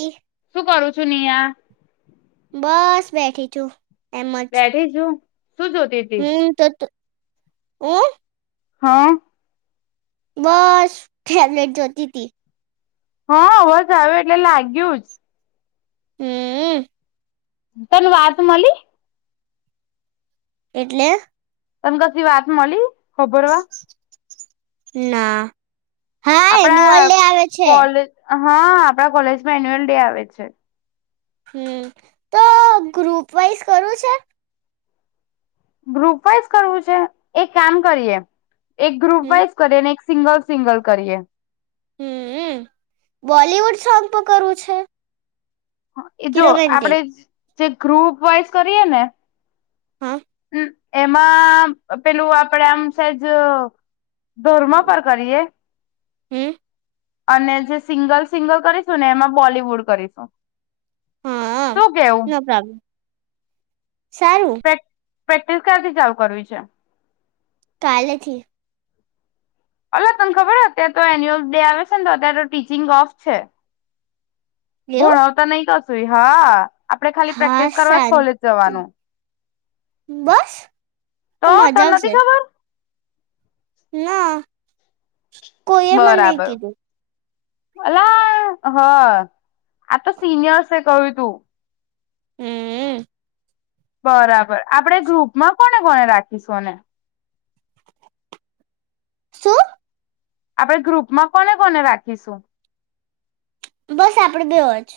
એ શું કરું છું નિયા? બસ બેઠી છું. એમ જ બેઠી છું. શું જોતી તી હમ તત હૂમ હા. બસ ફેવરેટ જોતી તથી. હા બસ આવ એટલે લાગ્યું જ હમ. તન વાત મલી એટલે. તને કછી વાત મળી. હબોરવા ના. હા એ ન્યુઅલ આપડા ડે આવે છે. કોલેજ હા આપણા કોલેજમાં એન્યુઅલ ડે આવે છે. હમ તો ગ્રુપ વાઈઝ કરું છે. ગ્રુપ વાઈઝ કરવું છે એ કામ કરીએ એક ગ્રુપ હમ વાઇઝ કરે નેક્ સિંગલ સિંગલ કરીએ. હમ બોલીવુડ શોગ પ કરવું છે. હ એ કે જો રોમેન્ટિક આપડે જે ગ્રુપ વાઈઝ કરીએ ને હા એમાં પેલું આપડે આમ સેજ ધોર્મ પર કરીએ હમ અને જે સિંગલ સિંગલ કરીશું ને એમાં બોલવુડ કરીશું. હા શું કેવું નોપ્રોબ્લેમ ચાલું. પ્રેક્ટિસ કાર થી ચાલું કરવી છે. કાલેથી. અલ તને ખબર હ અત્યારે તો એન્યુઅલ ડે આવે છે ને તો અત્યારે તો ટીચિંગ ઓફ છે. એવું ભોણવતા નહી ક સુઈ હ આપડણે ખાલી હા પ્રેક્ટિસ કરવા જ કોલેજ શાંતિ જવાનું બસ તો મજા તને આવશે નથી ખબર ના. કો એ મને નહ બરાબર કીધું. અલા હ આ તો સિનિયર્સે કહ્યું તું હમ. બરાબર આપણેે ગ્રુપમાં કોને કોને રાખીશુંને શું? આપડે ગ્રુપમાં કોને કોને રાખીશું. બસ આપડે બે જ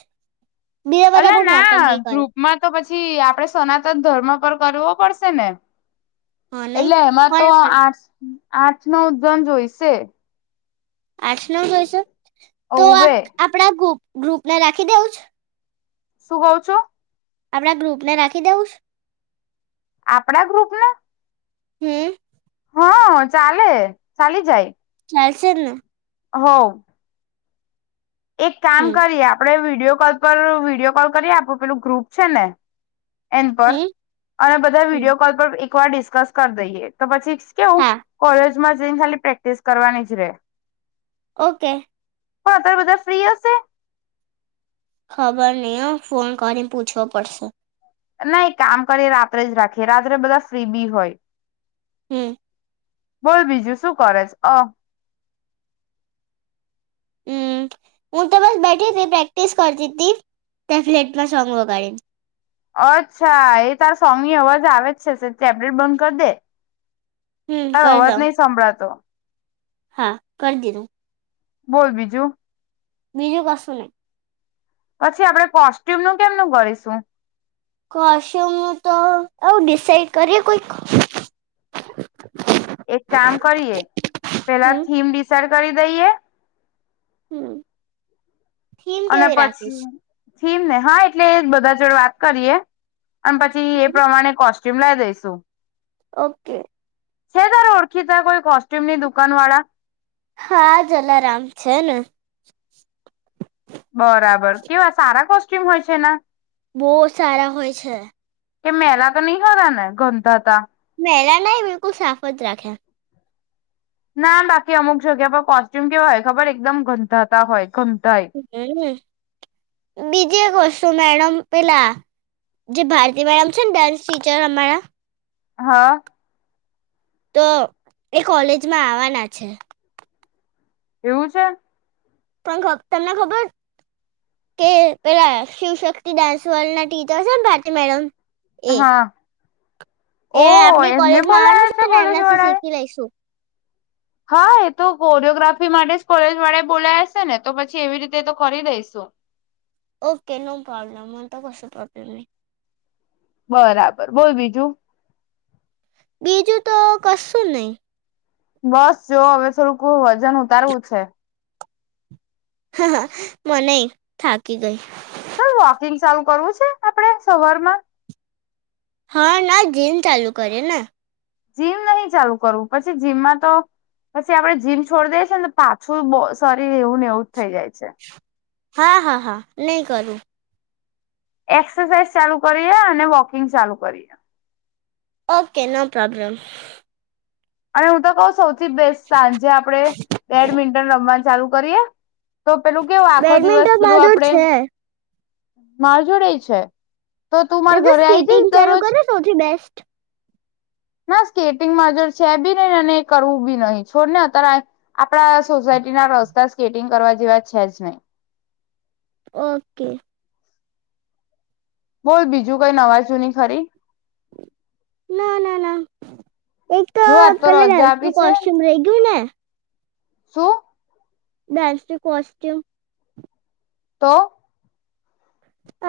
બીજા બધા અલા બહુ ના નોટંકી કરે ગ્રુપમાં તો પછી થી આપડે સનાતન ધર્મ પર કરવો પડશે ને હા નહી એટલે એમાં તો કોને કોને આર્સ આઠ નવ ત્રણ જોઈશે. આઠ નવ જોઈશે તો ઓવે આપણા ગુપ ગ્રુપ ને રાખી દેવું છે? શું કઉ છો? આપણા ગ્રુપ ને રાખી દેઉ છે? આપડા ગ્રુપ ના હમ. હા ચાલે ચાલી જાય. ચાલસે જ ને. હા એક કામ હમ કરીએ આપડે વિડીયો કોલ પર વિડીયો કોલ કરી આપો પેલું ગ્રુપ છે ને એન પર હમ અને બધા હમ વિડીયો કોલ પર એક વાર ડિસ્કસ કરી દઈએ તો પછી કેવું હા કોલેજ માં જઈને ખાલી પ્રેક્ટિસ કરવાની જ રે. ઓકે. પણ અત્યારે બધા ફ્રી હશે? ખબર નહીં હો ફોન કરીને પૂછવો પડશે. ના કામ કરી રાત્રે જ રાખીએ રાત્રે બધા ફ્રી બી હોય. હમ. બોલ બીજું શું કરે છે અ? હમ હું તો બસ બેઠી હતી પ્રેક્ટિસ કરતી હતી ટેફલેટમાં સોંગ વગાડીને. અચ્છા એ તારા સ્વામી અવાજ આવે જ છે ટેબલેટ બંધ કરી દે. હમ તાર કરી અવાજ દઉં નહી સાંભળાતો. હા કરી દીધું. બોલ બીજું. બીજું કસું નહિ. પછી આપડે કોસ્ટ્યુમ નું કેમનું કરીશું? કોશ્યુમ તો આવું ડિસઇડ કરીએ કોઈક? એક કામ કરીએ પેલા હમ થીમ ડિસાઇડ કરી દઈએ. હમ. થીમ અને કેવી રાખીશ પછી થીમ ને હા એટલે બધા જોડ વાત કરીએ. અને પછી એ પ્રમાણે કોસ્ટ શિમલા દઈસું. ઓકે. છે તારે ઓળખીતા કોઈ? કોસ્ટ્યુમની દુકાન વાળા હા જલારામ છે ને. [inaudible] બરાબર કેવા સારા કોશ [unintelligible] હોય છે. બો સારા હોય છે. કે મેલા તો નહીં ખરાને ગંધાતા. પે ના બાકી અમુક જગ્યા પર કોસ્ટ્યુમ કેવા હોય ખબર એકદમ ગંદા હતા હોય ગા [unintelligible] બીજી એક વસ્તુ મેડમ પેલા જે ભારતી મેડમ છે ને ડાન્સ ટીચર અમારા. હા. તો એ કોલેજમાં આવવાના છે. એવું છે. પણ ખ તમને ખબર કે પેલા શિવશક્તિ ડન્સ [unintelligible] ના ટીચર છે ને ભારતી મેડમ. એ હા. એ ઓ આપડી એમને કોલેજમાં આવવાનું બોલાયા છે ને કોલેજ એમનાથી વાળા એ શીખી લઈશું. હા એ તો ફોટોગ્રાફી માટે જ કોલેજ વાળા બોલાશે ને તો પછી એવી રીતે તો કરી દઈસ. ઓકે નો પ્રોબ્લેમ મને તો કસો પ્રોબ્લેમ નહી. બરાબર બોલ બીજું. બીજું તો કશું નહી. બ હ, હ મને થાકી ગઈ. ચાલ વોકિંગ ચાલુ કરવું છે આપણે સવારમાં. હા ના જીમ ચાલુ કરીએ ને. જીમ નહી ચાલુ કરવું પછી જીમમાં તો પછી આપડે જીમ છોડી દઈ છે ને પાછું શરીર એવું ને એવું થઈ જાય છે. હા હા હા નહી કરું. એક્સરસાઇઝ ચાલુ કરીએ અને વોકિંગ ચાલુ કરીએ. Okay no problem. અને હું તો કઉ સૌ થી બેસ્ટ સાંજે આપણેે બેડમિન્ટન રમ ચાલુ કરીએ. તો પેલું કેવું આખો દિવસ બેડમિન્ટન પેલું માધોર આપડે છે માર જોડે ઈ છે. તો તું ને માર તો ઘરે આઈ સ્કેટિંગ જઈશ ચાલુ દરરોજ કરો સૌથી બેસ્ટ. ના સ્કેટિંગ માજ છે બી નહી અને કરવું બી નહિ છોડ ને અત્યારે આપડા સોસાયટી ના રસ્તા સ્કેટિંગ કરવા જેવા છે જ નહી. ઓકે. બોલ બીજું કઈ નવા જૂની ખરી. ના ના ના. એક જો આજ તો પેલા રજા ડાન્સનું આપી છે. કોસ્ટ્યુમ રહી ગયું ને શું? ડાન્સ ની કોસ્ટ્યુમ તો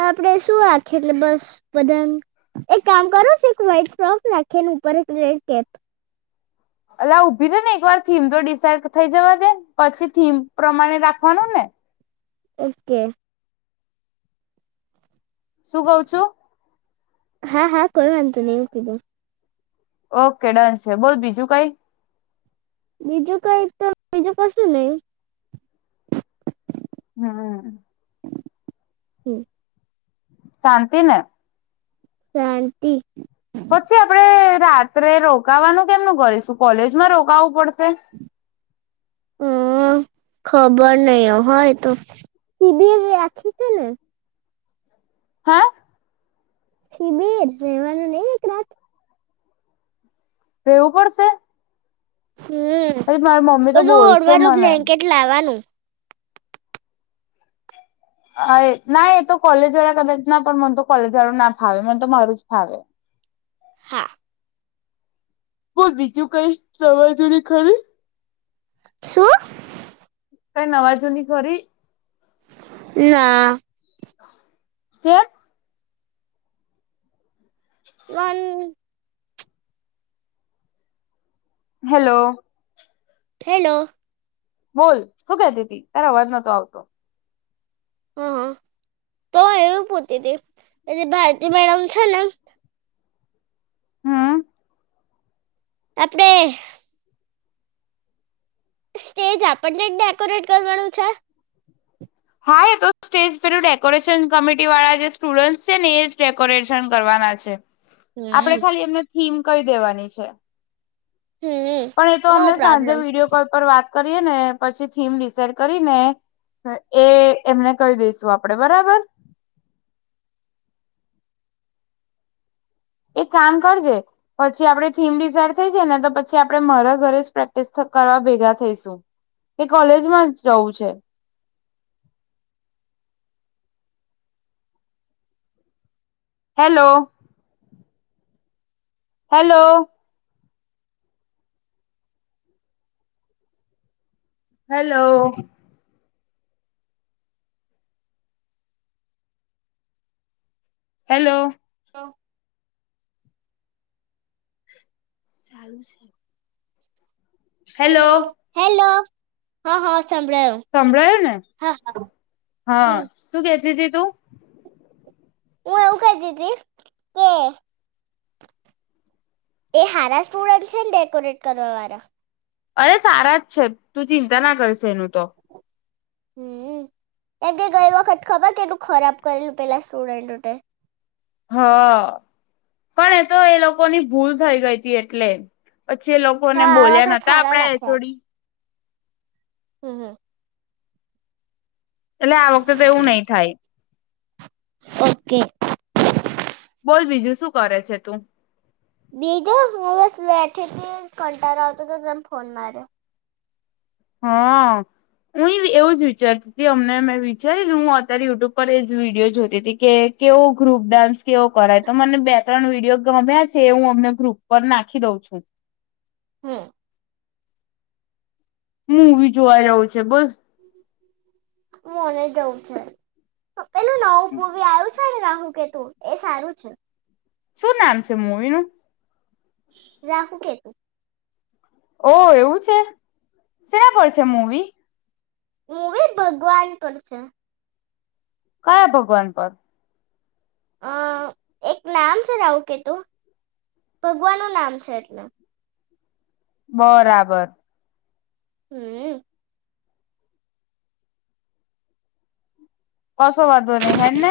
આપડે શું રાખીએ એટલે બસ બધા એક કામ કરો છ એક વ્ાઈટ ફોક રાખી ઉપર એક રેડ કેપ અલા ઊભી રે ને એક વાર થીમ તો ડિસાઇડ થઈ જવા દે પછી થીમ પ્રમાણે રાખવાનું ને ઓકે. શું કઉ છું હા હા કોઈ વાંધંધ નને એવું કીધું. ઓકે ડન છે બોલ બીજું કઈ. બીજું કઈ તો બીજું કસું નહી હમ. હમ. શાંતિ ને શાંતિ પછી આપડે રાત્રે રોકાવાનું કેમ નું કરીશું કોલેજ માં રોકાવું પડશે હમ. ખબર નહી હ એ તો, [unintelligible] રાખી છે ને હા. શિબિર રહેેવાનું નહિ એક રાત રહેેવું પડશે. હમ અરે મારી મમ્મી તો બધું બોલશે ઓઢવાનું મને બ્લેન્કેટ લાવવાનું હ ના એ તો કોલેજ વાળા કદાચ ના પણ મને તો કોલેજ વાળું ના ફાવે મને તો મારું જ ફાવે હા. બ બીજું કઈ સવા જુરી ખરી શું? કઈ નવા જોની ખરી ના કેમ પણ હેલો હેલો બોલ શું કદતતી તારો અવાજ નહતો આવતો હ હા તો એવી પૂતી હતી એલી ભારતી મેડમ છે ને હમ આપણે સ્ટેજ આપણને જ ડેકોરેટ કરવાનું છે. હા એ તો સ્ટેજ પેરું ડેકોરેશન કમિટી વાળા જે સ્ટુડન્ટ છે ને એ જ ડેકોરેશન કરવાના છે. આપડે હમ ખાલી એમને થીમ કહી દેવાની છે. હમ પણ એ તો નો અમને સાંજે પ્રોબ્લેમ વિડીયો કોલ પર વાત પછી થીમ ડિસાઈડ કરીને એ એમને કરી દઈ શુ આપણે બરાબર એક કામ કરજે પછી આપડે થીમ ડિસાઇડ થઈ જને તો પછી આપડે મારા ઘરે જ પ્રેક્ટિસ કરવા ભેગા થઈશું એ કોલેજમાં જ જવું છે. Hello hello. હલો. હેલો. ઓ. સારું છે. Hello hello hello. હા હા. સંભળાયું સંભળાયો ને હા હા શું કેતી તી. હું એવું કહી દી હતી કે એ હારા સ્ટુડન્ટ છે ને ડેકોરેટ કરવા વાળા અરે સારા જ છે તું ચિંતા ના કરશે એનું તો. હમ્મ એમ કે ગઈ વખત ખબર કેટલું ખરાબ કરેલું પેલા સ્ટુડન્ટોટે. હા પણ એ તો એ લોકો ની ભૂલ થઈ ગઈ હતી એટલે પછી એ લોકોને હા આ બોલ્યા વખત નતા સારા આપડા એ જોડી હમ્મ હમ્મ. એટલે આ વખતે તો એવું નહી થાય ઓકે. બોલ બીજું શું કરે છે તું? બીજુ હુંસ બેઠી થી કંટળો આવતો તો તમ ફોન મારે્યો હા હું એવું જ વિચારતી હતી અમને મે વિચારી હું અત્યારે યુટ્યુબ પર એ જ વિડીયો જોતી હતી કે કેવો ગ્રુપ ડાન્સ કેવો કરાય તો મને બે ત્રણ વિડીયો ગમ્યા છે એ હું અમને ગ્રુપ પર નાખી દઉં છું. હમ્મ. મવી જોવા રહ્યો છે બોસ મને જઉ છે. પેલું નવું પૂરવી આવ્યું છે ને શું કે તું એ સારું છે. શું નામ છે મવી નું? રાહું કેત ઓ એવું છે શેના પર છે મવી મુવી ભગવાન પર છે. કયા ભગવાન પર અ એક નામ છે રાહું કેતું ભગવાન ન નામ છે એટલે બરાબર. હમ્મ. કસો વાંધો નહી હેને.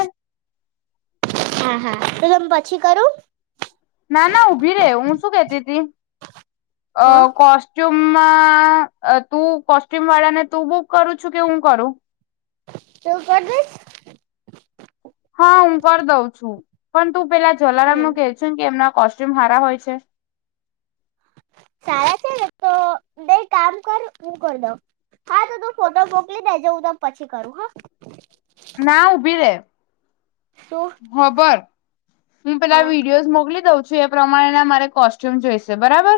હા હા તો તમે પછી કરું ના ના ઉભી રે હું શું કેતી હતી અ હા કોસ્ટુબ તુંમા અ કોસ્ટ્યુમ વાળાને તું બુક કરું છું કે હું કરું. તો કર દેશ હા હું કરી દઉં છું પણ તું પેલા જલારામ હમ નું કહે છ કે એમ કોસ્ટ્યુમ હારા હોય છે. સારા છે તો બે કામ કર હું કરી દઉ હા તો તું ફોટો મોકલી દે જા હું તમ પછી કરું હા. ના ઉભી રે તું હબર હું પેલા હા વિડીયોઝ મોકલી દઉં સુ એ પ્રમાણે મારે કોસ્ટ્યુમ જોઈશે બરાબર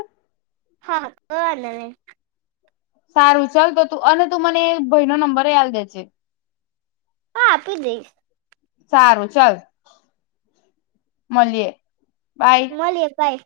હા હા ક હને સારું ચાલ તો તું અને તું મને ભાઈ નો નંબરયાલ દેજે હા આપી દઈશ સારું ચાલ મળીએ મળએ બાય.